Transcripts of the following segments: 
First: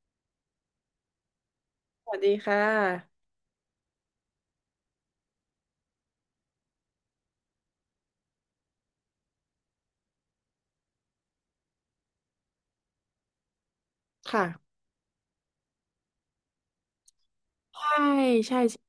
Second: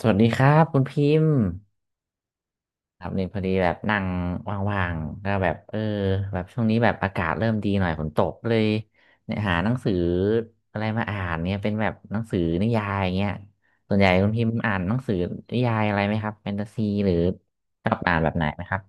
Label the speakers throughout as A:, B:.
A: สวัสดีครับคุณพิมพ์
B: สวัสดีค่ะ
A: ครับเนี่ยพอดีแบบนั่งว่างๆก็แบบเออแบบช่วงนี้แบบอากาศเริ่มดีหน่อยฝนตกเลยเนี่ยหาหนังสืออะไรมาอ่านเนี่ยเป็นแบบหนังสือนิยายเงี้ยส่วนใหญ่คุณพิ
B: ค่ะ
A: มพ์อ่านหนังสือนิยายอะไรไหมครับแฟนตาซีหรือชอ
B: ใช่
A: บอ่านแบบไหน
B: ใช่
A: ไหมครั
B: ใช่
A: บ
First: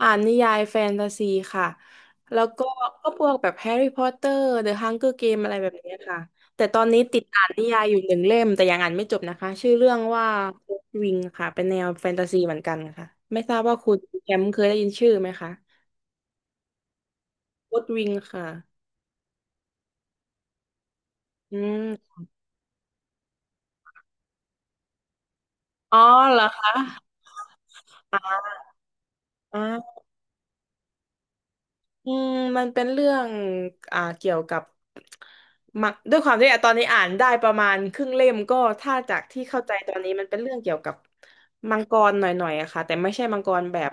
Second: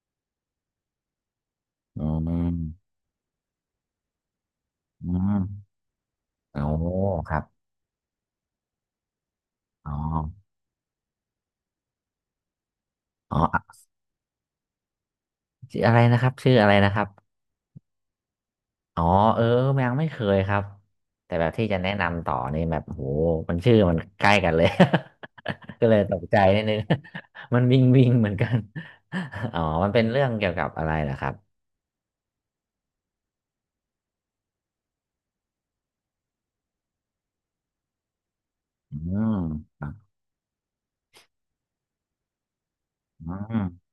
B: อ่านนิยายแฟนตาซีค่ะ
A: อื
B: แล้วก็
A: ม
B: พวกแบบแฮร์รี่พอตเตอร์เดอะฮังเกอ
A: อื
B: ร์เกมอะไรแบ
A: ม
B: บนี้ค่ะ
A: โอ้
B: แต่ตอนนี้ติด
A: ครั
B: อ่าน
A: บ
B: นิยายอยู่หนึ่งเล่มแต่ยังอ่านไม่จบนะคะชื่อเรื่
A: อ๋อ
B: องว่าวิงค่ะเป็นแนวแฟนตาซีเหมือนกันค่ะ
A: อ๋
B: ไม่ทราบ
A: อ
B: ว่าคุณแชมป์เคยได้ยินชื่อไหมคะ
A: ชื่ออะไรนะครับชื่ออะไรนะครับ
B: วอตวิงค่ะ
A: อ๋อเออยังไม่เคยครับแต่แบบ
B: อื
A: ที่จะแนะ
B: ม
A: นำต่อนี่แบบโหมันชื่อมันใกล้กันเลย ก็เล
B: อ๋อ
A: ยตกใจ
B: เหรอ
A: นิด
B: คะ
A: นึง มันวิงวิงเหมือนกัน อ๋อมัน
B: อ่า
A: เป็นเรื่องเกี่ยวกับอะไรเหรอครับ
B: อืมมันเป็นเรื่องเกี่ยวกับมักด้วยความที่อ่ะตอนนี้อ่านได้ประมาณครึ่งเล่มก็ถ้า
A: อื
B: จาก
A: ม
B: ที่เข้าใจ
A: อ
B: ตอนนี้มันเป็นเรื่องเกี่ยวกับมังกรหน่อยๆอะค่ะแต่ไม่ใช่มังก
A: ม
B: รแบบ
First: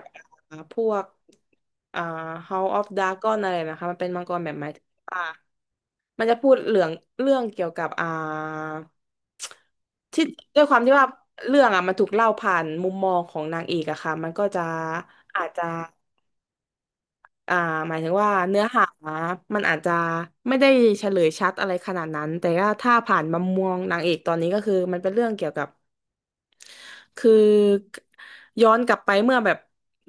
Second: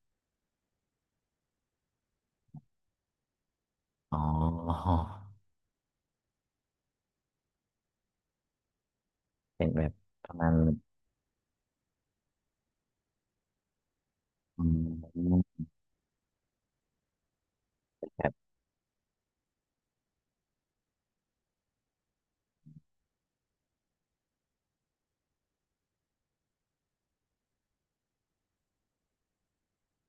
B: อ่าพวกอ่า House of Dragon อะไรนะคะมันเป็น
A: อ๋
B: มั
A: อ
B: งกรแบบหมายถึงว่ามันจะพูดเรื่องเกี่ยวกับ
A: เป็นแบบ
B: ที่
A: ประมาณ
B: ด้วยความที่ว่าเรื่องอ่ะมันถูกเล่าผ่านมุมมองของนางเอกอะค่ะมันก็จะ
A: อืม
B: อาจจะ อ่าหมายถึง
A: แบ
B: ว่า
A: บ
B: เนื้อหามันอาจจะไม่ได้เฉลยชัดอะไรขนาดนั้นแต่ว่าถ้าผ่านมามมองนางเอกตอนนี้ก็คือมันเป็นเรื่องเกี่ยวกับ คือย้อนกลับไปเมื่อแบบ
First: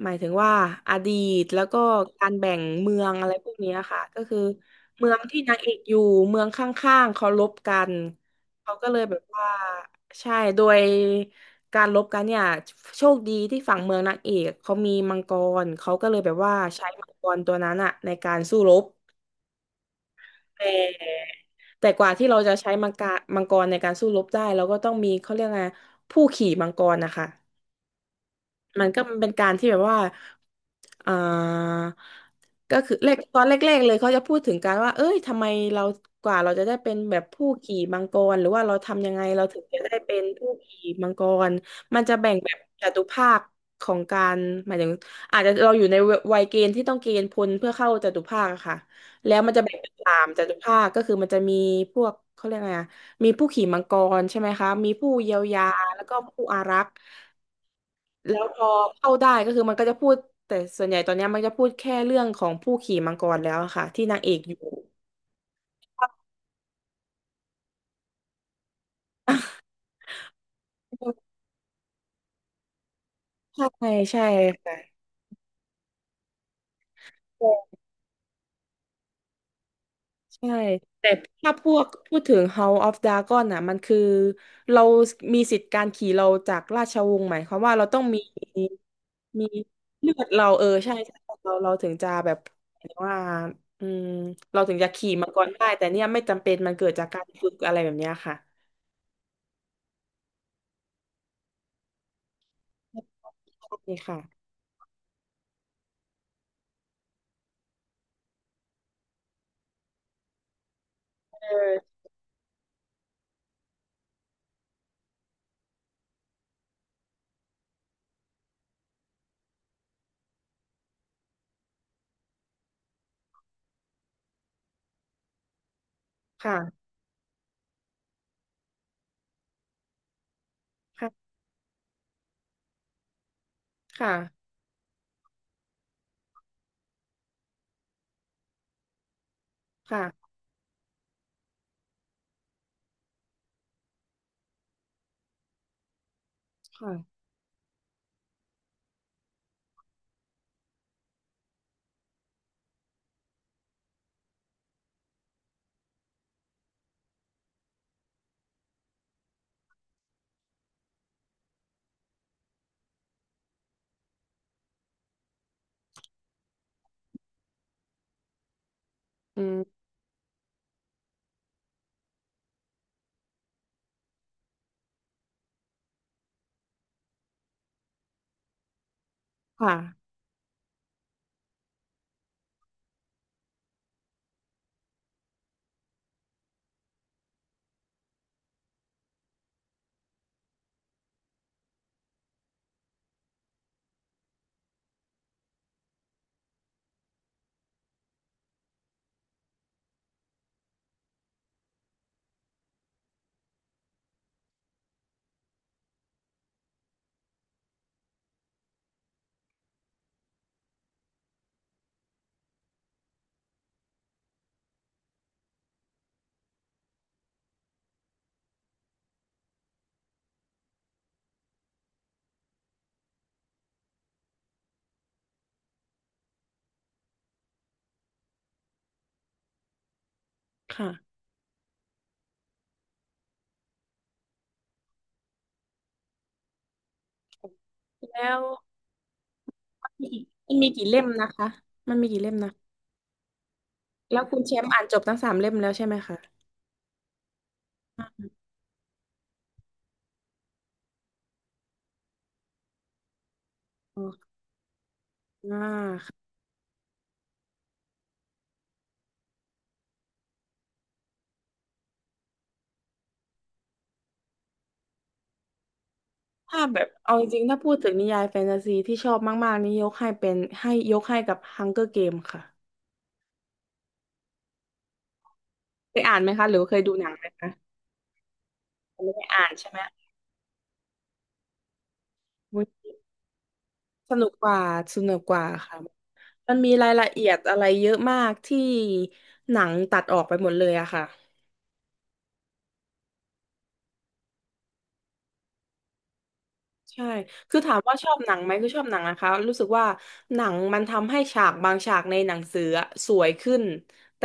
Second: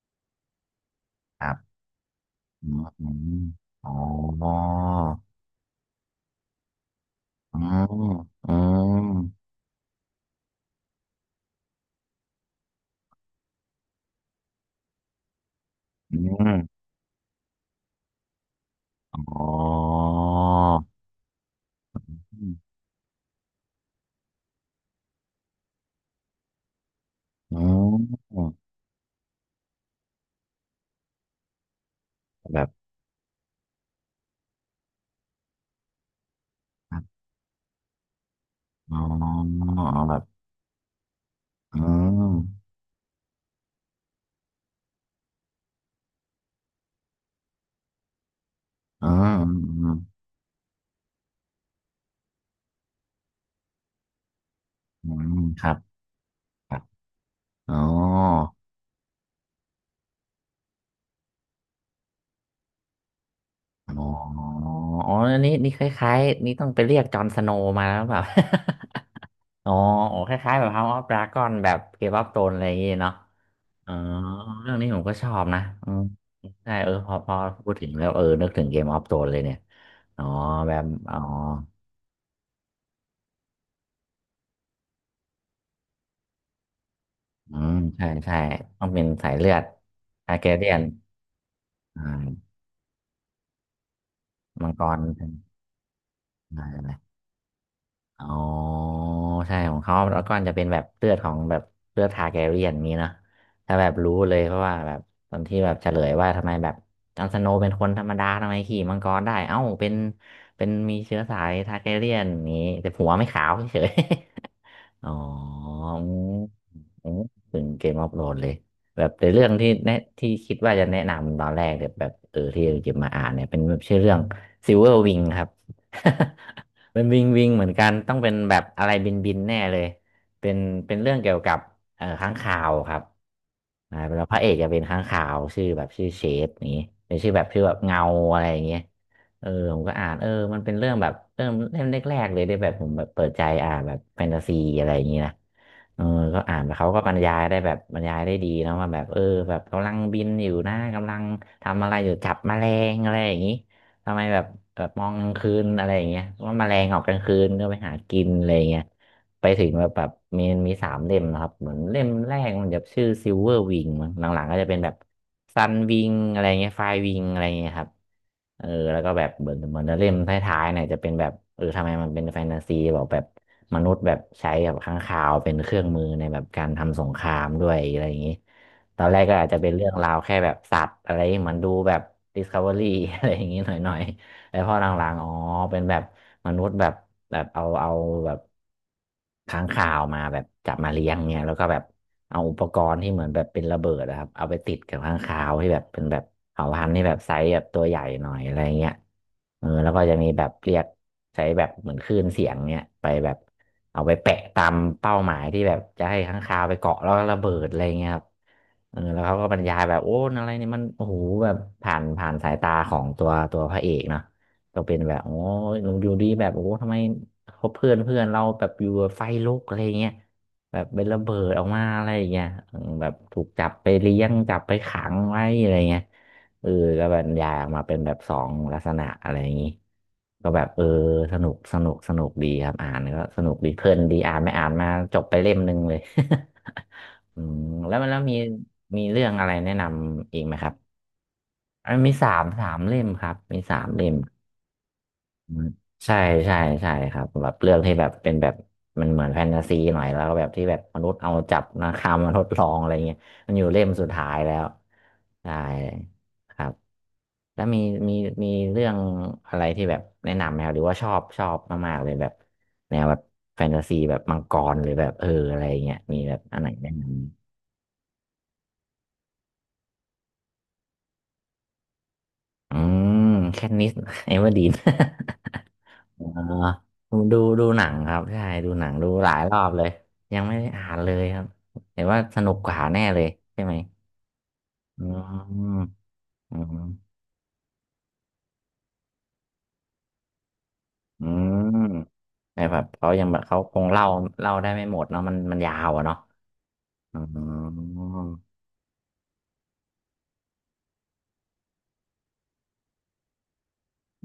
B: หมายถึงว่าอดี
A: ค
B: ต
A: รั
B: แล้ว
A: บ
B: ก็การแบ่ง
A: อืม
B: เมื
A: อ
B: องอะ
A: ม
B: ไรพวกเนี้ย
A: อ๋
B: ค่ะก็คือ
A: อ
B: เมืองที่นางเอกอยู่เมืองข้างๆเขาลบ
A: อื
B: กัน
A: มอื
B: เขาก็เลยแบบ
A: ม
B: ว่าใช่โดยการลบกันเนี่ยโชคดีที่ฝั่งเมืองนางเอกเขามีมังกรเขาก็เล
A: อื
B: ยแบบว่า
A: ม
B: ใช้มังกรตัวนั้นอะในการสู้รบ
A: อ๋อ
B: แต่แต่กว่าที่เราจะใช้มังกรในการสู้รบได้เราก็ต้องมีเขาเรียกไงผู้ขี่มังกรนะคะ
A: อืม
B: มันก็เป็นการที่แบบว่าเอ่า
A: แบบ
B: ก็คือแรกตอนแรกๆเลยเขาจะพูดถึงการว่าเอ้ยทำไมเรากว่าเราจะได้เป็นแบบผู้ขี่มังกรหรือว่าเรา
A: อ๋อ
B: ทำยังไงเราถึงจะได้
A: เอาแบ
B: เป็
A: บ
B: นผู้ขี่มังกร
A: อื
B: มันจะแบ่งแบบ
A: ม
B: จตุภาคของการหมายถึงอาจจะเราอยู่ในวัยเกณฑ์ที่ต้องเกณฑ์พลเพื่อเข้าจตุภาคอะค่ะ
A: อื
B: แล้ว
A: ม
B: มันจะแบ่ง
A: อื
B: เป็น
A: ม
B: สามจตุภาคก็คือมันจะมีพวกเขาเรียกไงอะมีผู้ขี่มังกรใช่ไหมคะมี
A: อื
B: ผู้เยี
A: ม
B: ยว
A: ค
B: ยา
A: รับ
B: แล้วก็ผู้อา
A: ค
B: รั
A: รับ
B: กษ์
A: อ๋อ
B: แล้วพอเข้าได้ก็คือมันก็จะพูดแต่ส่วนใหญ่ตอนเนี้ยมันจะพูดแค่เรื่องของผู้ขี่มังกรแล้วอะค่ะที่
A: อ๋อ
B: นางเอกอยู่
A: อ๋ออันนี้นี่คล้ายๆนี่ต้องไปเรียกจอห์นสโนว์มาแล้วแบบ อ๋อโอ๋คล้ายๆแบบ House of Dragon แบบเกมออฟโธรนอะไรอย่างงี้เนาะ
B: ใช่
A: อ๋อ
B: ใช่
A: เรื่องนี้ผม
B: ค่ะ
A: ก็ชอบนะอืมใช่เออพอพูดถึงแล้วเออนึกถึงเกมออฟโธรนเลยเนี่ยอ๋อ
B: ใช่
A: แบบ
B: แต่
A: อ๋อ
B: ถ้าพวกพูดถึง House of Dragon น่ะมันคือเรามีสิทธิ์การขี่เราจากราชวงศ์หมายค
A: อื
B: วาม
A: ม
B: ว่าเราต้อง
A: ใช่
B: มี
A: ใช่ต้องเป็นสาย
B: มี
A: เลือด
B: เลือด
A: อาร์แก
B: เราเอ
A: เรี
B: อ
A: ยน
B: ใช่ใช่เราถึง
A: อ่
B: จะแบบ
A: า
B: หมายถึงว่าอืมเรา
A: มัง
B: ถึง
A: ก
B: จะ
A: ร
B: ขี่
A: ใช่
B: มังกรได้แต่เนี่ยไม่จำเป็นมัน
A: ไห
B: เกิ
A: ม
B: ดจากการฝึกอะไรแบบเนี้ย
A: อ๋
B: ค่ะ
A: อใช่ของเขาแล้วกอนจะเป็นแบบเลือดของแบบเลือดทาร์แกเรียนนี้เนอะถ้าแบบ
B: ใช่
A: รู้
B: ค่ะ
A: เลยเพราะว่าแบบตอนที่แบบเฉลยว่าทำไมแบบจอห์นสโนว์เป็นคนธรรมดาทำไมขี่มังกรได้เอ้าเป็นมีเชื้อสาย
B: เออ
A: ทาร์แกเรียนนี้แต่หัวไม่ขาวเฉย อ๋ออืมอืมถึงเกมออฟโหลดเลยแบบในเรื่องที่แนะที่คิดว่าจะแนะนำตอนแรกเนี่ยแบบเออที่จะมาอ่านเนี่ยเป็นชื่อเรื่องซิลเวอร์วิงครับ
B: ค่ะ
A: เป็นวิงวิงเหมือนกันต้องเป็นแบบอะไรบินบินแน่เลยเป็นเป็นเรื่อง
B: ค่ะ
A: เกี่ยวกับค้างคาวครับ
B: ค่ะ
A: แล้วพระเอกจะเป็นค้างคาวชื่อแบบชื่อเชดนี้เป็นชื่อแบบชื่อแบบเงาอะไรอย่างเงี้ย เออผมก็อ่านเออ
B: ค่ะ
A: มันเป็นเรื่องแบบเริ่มเล่มแรกๆเลยได้แบบผมแบบเปิดใจอ่านแบบแฟนตาซีอะไรอย่างนี้นะเออก็อ่านไปเขา
B: ค่ะ
A: ก็บรรยายได้แบบบรรยายได้ดีเนอะว่าแบบเออแบบกำลังบินอยู่นะกำลังทำอะไรอยู่จับแมลงอะไรอย่างนี้ทำไมแบบแบบมองกลางคืนอะไรอย่างเงี้ยว่าแมลงออกกลางคืนก็ไปหากินอะไรอย่างเงี้ย ไปถึงแบบแบบมีสามเล่มนะครับเหมือนเล่มแรกมันจะชื่อซิลเวอร์วิงมั้งหลังๆก็จะเป็นแบบซันวิงอะไรเงี้ยไฟวิงอะไรเงี้ยครับเออแล้วก็แบบ
B: อื
A: เหมือนเหมือ
B: ม
A: นเล่มท้ายๆเนี่ยจะเป็นแบบเออทำไมมันเป็นแฟนตาซีบอกแบบมนุษย์แบบใช้แบบค้างคาวเป็นเครื่องมือในแบบการทำสงครามด้วยอะไรอย่างนี้ตอนแรกก็อาจจะเป็น
B: ค่ะ
A: เรื่องราวแค่แบบสัตว์อะไรเหมือนดูแบบ Discovery อะไรอย่างนี้หน่อย แล้วพอหลังๆอ๋อเป็นแบบมนุษย์แบบแบบเอาแบบค้างคาวมาแบบจับมาเลี้ยงเนี่ยแล้วก็แบบเอาอุปกรณ์ที่เหมือนแบบเป็นระเบิดนะครับ เอาไปติดกับค้างคาวที่แบบเป็นแบบเผ่าพันธุ์ที่แบบไซส์แบบตัวใหญ่หน่อยอะไรเงี้ยเออแล้วก็จะมีแบบเรียกใช้แบบเหมือนคลื่นเสียงเนี่ยไปแบบเอาไปแปะตามเป้าหมายที่แบบจะให้ค้างคาวไปเกาะแล้วก็ระเบิดอะไรเงี้ยครับเออแล้วเขาก็บรรยายแบบโอ้อะไรเนี่ยมันโอ้โหแบบผ่านสายตาของตัวพระเอกเนาะ ก็เป็นแบบโอ้ยอยู่ดีแบบโอ้โหทำไมเขาเพื่อนเพื่อนเราแบบอยู่แบบไฟลุกอะไรเงี้ยแบบเป็นระเบิดออกมาอะไรอย่างเงี้ยอืมแบบถูกจับไปเลี้ยงจับไปขังไว้อะไรเงี้ยเออก็บรรยายออกมาเป็นแบบสองลักษณะอะไรอย่างงี้ก็แบบเออ
B: ค่ะ
A: สนุกสนุกสนุกดีครับอ่านก็สนุกดีเพลินดีอ่านไม่อ่านมาจบไปเล่มหนึ่งเลย อืมแล้ว
B: แล้
A: มี
B: ว
A: มีเรื่องอะไรแนะน
B: มันมีกี่
A: ำอีกไห
B: มั
A: ม
B: น
A: ค
B: มี
A: รับ
B: กี่เล่มนะคะ
A: อั
B: มั
A: น
B: นมี
A: มี
B: กี่เล่ม
A: สาม
B: นะ
A: สามเล่มครับมีสามเล่ม
B: แล้วคุณแชมป์อ่านจบทั้งสามเล่
A: อื
B: ม
A: ม
B: แล้วใช่ไหม
A: ใช่
B: คะ
A: ใช่ใช่ครับแบบเรื่องที่แบบเป็นแบบมันเหมือนแฟนตาซีหน่อยแล้วก็แบบที่แบบมนุษย์เอาจับนาคามาทดลองอะไรเงี้ยมันอยู่เล่ม
B: อ๋
A: สุ
B: อ
A: ดท้ายแล้วใช่
B: อ่าค่ะ
A: ครับแล้วมีมีเรื่องอะไรที่แบบแนะนำไหมครับหรือว่าชอบชอบมากๆเลยแบบแนวแบบแฟนตาซีแบบมังกรหรือแบบอะไรเงี้ยมีแบบอัน
B: ถ้า
A: ไหน
B: แบบ
A: แนะน
B: เอาจริงๆถ้าพูดถึงนิยายแฟนตาซีที่ชอบมากๆนี่ยกให้เป็นให้ยกให้กับ Hunger Game ค่ะ
A: ำอืมแคทนิสเอเวอร์ดีน
B: เคยอ่าน
A: อ่
B: ไหมคะหรือว่าเคยดูหนัง
A: า
B: ไหม
A: ดู
B: คะ
A: ดูหนังครับใช่ดูหนังดู
B: ไม่ได้
A: หลาย
B: อ่า
A: ร
B: น
A: อ
B: ใช่
A: บ
B: ไหม
A: เลยยังไม่ได้อ่านเลยครับแต่ว่าสนุก
B: อุ๊ย
A: กว่าแน่เลยใช่ไหม
B: สนุกกว่าส
A: อื
B: นุกกว่า
A: ม
B: ค่ะมั
A: อื
B: นมี
A: ม
B: รายละเอียดอะไรเยอะมากที่หนังตัดออกไปหมดเลยอะค่ะ
A: อืมแต่แบบเขายังแบบเขาคงเล่าเล่าได้ไม่หมดเนาะมันยาวอะเนาะ
B: ใช่
A: อืม
B: คือถามว่าชอบหนังไหมคือชอบหนังนะคะ รู้สึกว่าหนังมันทำให้ฉากบางฉากในหนังสืออะสวยขึ้น แต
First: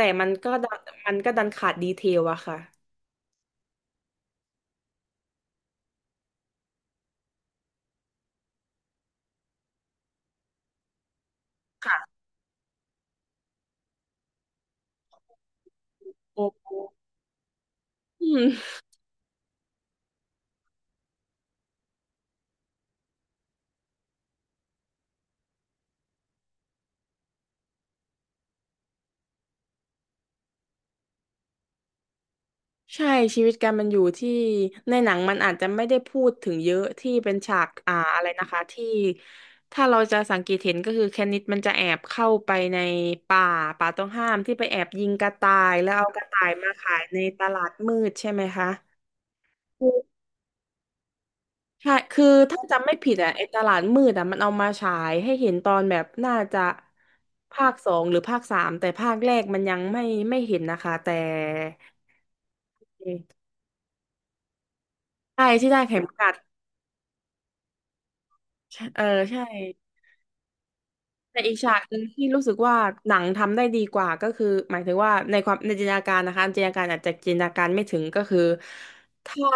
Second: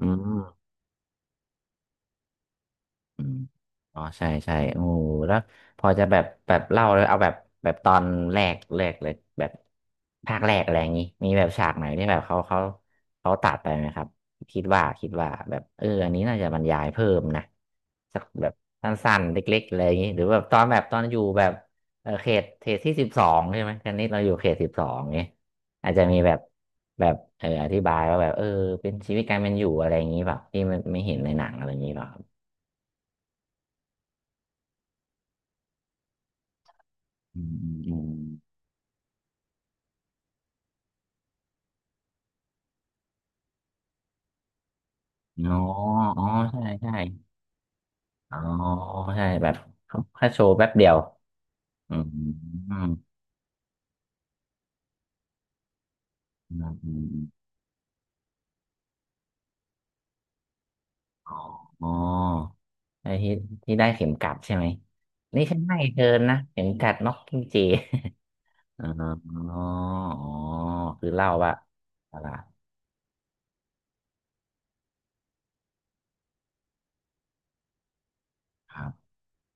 A: อื
B: ่มันก็
A: ม
B: ดันมันก็ดันขาดดีเทลอะค่ะ
A: อืมอ๋อใช่ใช่โอ้โหแล้วพอจะแบบแบบเล่าเลยเอาแบบแบบตอนแรกเลยแบบภาคแรกอะไรอย่างนี้มีแบบฉากไหนที่
B: ค่ะ
A: แบบเขาเขาตัดไปไหมครับคิดว่าแบบอันนี้น่าจะ
B: โอ้
A: บร ร
B: โห
A: ยายเพิ่มนะสัก
B: อื
A: แบบ
B: ม
A: สั้นๆเล็กๆอะไรอย่างนี้หรือแบบตอนแบบตอนอยู่แบบเขตที่สิบสองใช่ไหมตอนนี้เราอยู่เขตสิบสองเนี้ยอาจจะมีแบบแบบอธิบายว่าแบบเป็นชีวิตการเป็นอยู่อะไรอย่างนี้แบบที่ไม่เห็นในหนังอะไรอย่างนี้แบบ
B: ใช่ชีวิตการมันอยู่ที่ในหนังมันอาจจะไม่ได้พูดถึงเยอะที่เป็น
A: อืม
B: ฉา
A: อื
B: ก
A: มอืม
B: อะไรนะคะที่ถ้าเราจะสังเกตเห็นก็คือแคนิดมันจะแอบเข้าไปในป่าป่าต้องห้ามที่ไปแอบยิงกระ
A: อ๋
B: ต่า
A: อ
B: ยแล้วเอาก
A: อ๋อ
B: ระต่าย
A: ใช่
B: มา
A: ใช่
B: ขายในตลาดมืดใช่
A: อ๋อ
B: ไหมคะ
A: ใช่แบบแค่โชว์แป๊บเดียวอื
B: ใช่
A: ม
B: คือถ้า
A: อืม
B: จำไม่ผิดอ่ะไอ้ตลาดมืดอ่ะมันเอามาฉายให้เห็นตอนแบบน่า
A: อื
B: จะ
A: มอืม
B: ภาคสองหรือภาคสามแต่ภาคแรกมันยังไม่เห็นนะคะแต่
A: อ๋ออ๋อไอ้ที่ที่ได้เข็มกัดใช่ไหม นี่
B: ใช่
A: ฉัน
B: ที่
A: ให้
B: ได้
A: เธ
B: เข็
A: อ
B: มกั
A: นะ
B: ด
A: เข็มกัดน็อกกิ้งเจ อ๋อ
B: เออใช่
A: อ๋อ คือเล่า
B: แต่
A: ว่า
B: อีกฉากหนึ่ง
A: อะ
B: ที่
A: ไร
B: รู้สึกว่าหนังทำได้ดีกว่าก็คือหมายถึงว่าในความในจินตนาการนะคะจินตนาการไม่ถึงก็คือ
A: ครับ
B: ถ้า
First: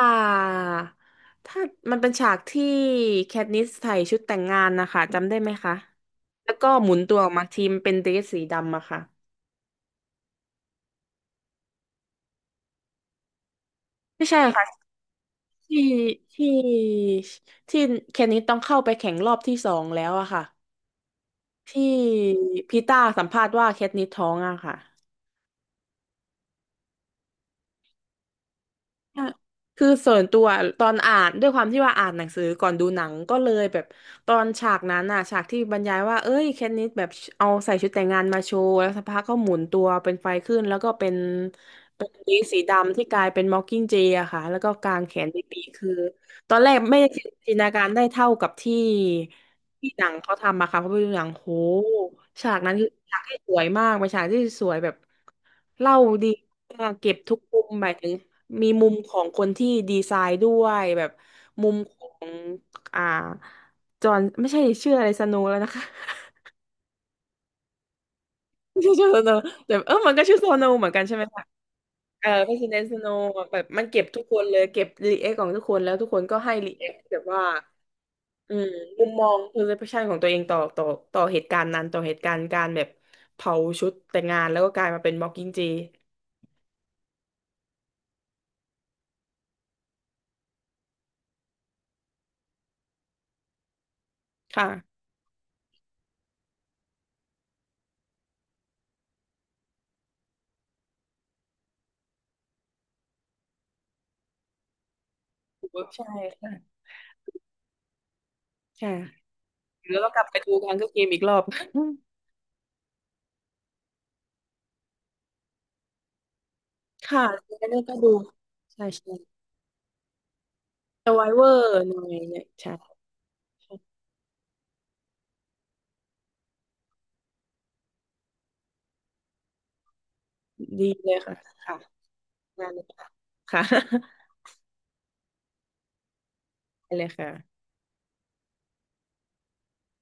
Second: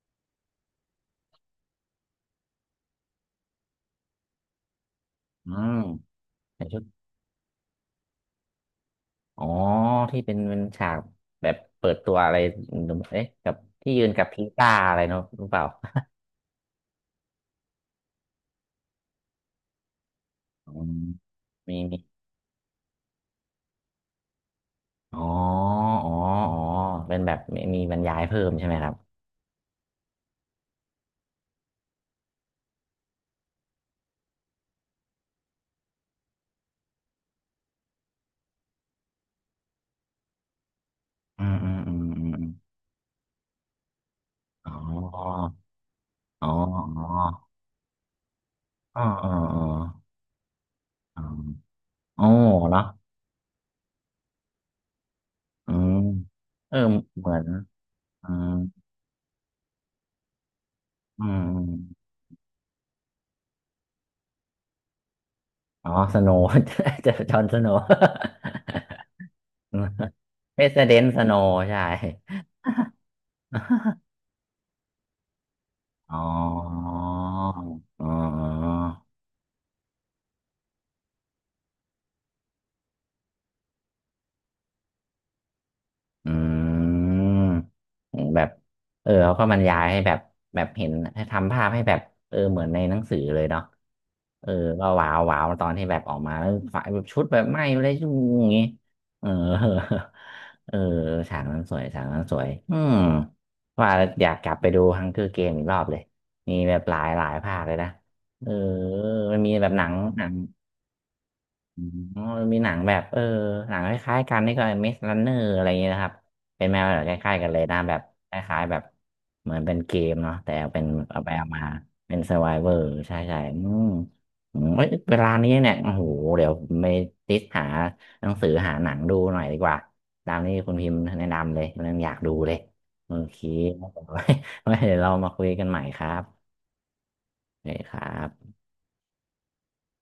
B: ถ้ามันเป็นฉากที่แคทนิสใส่ชุดแต่งงานนะคะจำได้ไห
A: อื
B: มคะ
A: ม
B: แล้ว
A: ใน
B: ก็
A: ชุด
B: หมุนตัวออกมาทีมเป็นเดรสสีดำอะค่ะ
A: อ๋อ ที่เป็นฉากแบบเปิดตัวอะไรเอ๊ะกับที่ยืนกับ
B: ไม่ใช่
A: พีต้า
B: ค่ะ
A: อะไรเนอะรู้เปล่า
B: ที่ที่ที่แคทนิสต้องเข้าไปแข่งรอบที่สองแล้วอะค่ะ
A: อืมมี
B: ที่
A: มี
B: พีต้าสัมภาษณ์ว่าแคทนิสท้องอะค่ะ
A: อ๋ออ๋ออ๋อเป็นแบบมีบรรยายเพิ่มใช่ไหมครับ
B: ใช่คือส่วนตัวตอนอ่านด้วยความที่ว่าอ่านหนังสือก่อนดูหนังก็เลยแบบตอนฉากนั้นน่ะฉากที่บรรยายว่าเอ้ยแคทนิสแบบเอาใส่ชุดแต่งงานมาโชว์แล้วสักพักก็หมุนตัวเป็นไฟขึ้นแล้วก็
A: อืมอืมอืม
B: เป็น
A: อืม
B: วิ
A: อ
B: ก
A: ม
B: สีดำที่กลายเป็นมอคกิ้งเจอะค่ะแล้วก็
A: อ๋
B: กางแข
A: อ
B: นไปปีกคือ
A: อ๋อ
B: ตอนแรกไม่ได้จินตนาการได้เท่ากับ
A: อ๋ออ๋ออ๋อ
B: ที่หนังเขาทำมะค่ะเพราะไปดู
A: อ๋
B: ห
A: อ
B: นังโห
A: อ๋อ
B: ฉากนั้น
A: เนาะ
B: คือฉากที่สวยมากเป็นฉากที่สวยแบบ
A: อื
B: เล่า
A: ม
B: ดี
A: เออ
B: มาก
A: เหม
B: เก็บ
A: ื
B: ทุ
A: อ
B: ก
A: น
B: มุมหมายถึง
A: อืม
B: มีมุมของคนที่ดีไซน์ด้วยแบบ
A: อืมอ
B: มุมขอ
A: ม
B: งอ่าจอห์นไม่ใช่ชื่ออะไรสโนว์แล้วนะคะ
A: อ๋อสโนว์ จะจอห์นสโนว์
B: ไม่ใช่ชื่อโซโนแต่เออมั นก็ชื่อโซ
A: เพ
B: โน
A: ส
B: เหมือ
A: เด
B: นกั
A: น
B: นใช่
A: ส
B: ไหม
A: โน
B: คะ
A: ว์ ใช่
B: เออพร e ซิเดน t ์สโนแบบมันเก็บทุก คนเลยเก็บรีแอคของทุกคนแล้วทุก
A: อ๋
B: ค
A: อ
B: นก็ให้รีแอคแบบว่า
A: อ๋อ
B: อืมมุมมอง perception ของตัวเองต่อต่อเหตุการณ์นั้นต่อเหตุการณ์การแบบเผาชุดแต่งงานแล้วก็กลายมาเป็น Mocking J
A: อืมโหแบบเออเขาก็บรรยายให้แบบแบบเห็นให้ทำภาพให้แบบเออเหมือนในหนังสือเลยเนาะเออ
B: ค่ะ
A: ก็ว้าวว้าวตอนที่แบบออกมาแล้วฝ่ายแบบชุดแบบไหม้เลยชุ่อย่างงี้เออ เออฉากนั้นสวยฉากนั้นสวยอืมว่าแล้วอยากกลับไปดูฮังเกอร์เกมอีกรอบเลย
B: ใช่
A: มี
B: ค่ะ
A: แบบหลายภาคเลยนะเออ
B: ใช่ค่ะ
A: มันมีแบบหนัง
B: แล้วก็ก
A: ห
B: ลั
A: นั
B: บ
A: ง
B: ไปดูการก็เกมอีกรอบ
A: อ๋อมันมีหนังแบบเออหนังคล้ายๆกันนี่ก็มิสลันเนอร์อะไรอย่างเงี้ยนะครับเป็นแมวแบบค
B: ค่ะ
A: ล้ายๆกัน
B: แล้
A: เล
B: ว
A: ยนะ
B: เนี่ย
A: แบ
B: ก็
A: บ
B: ดู
A: คล้ายๆแบบ
B: ใช่ใช่
A: เหมือนเป็นเกมเนาะแต่เป็น
B: ส
A: เอา
B: ไว
A: ไป
B: เว
A: เอา
B: อ
A: มา
B: ร์หน่อย
A: เป็นส u
B: เนี่ย
A: r วเวอ
B: ใช่
A: ร์ใช่ใช่อืมอืมเอ้ยเวลานี้เนี่ยโอ้โหเดี๋ยวไปติสหาหนังสือหาหนังดูหน่อยดีกว่าตามนี้คุณ
B: ดี
A: พิมพ์
B: เลย
A: แนะ
B: ค่ะ
A: นำเลย
B: ค่ะ
A: เรื่องอยากดูเลย
B: งานเลยค่ะ
A: โอเค
B: ค่ะ
A: ไว้ไว้เดี๋ยวเรามาคุยกันใหม่ครับ
B: ได้เลยค่ะ
A: โอเคครับ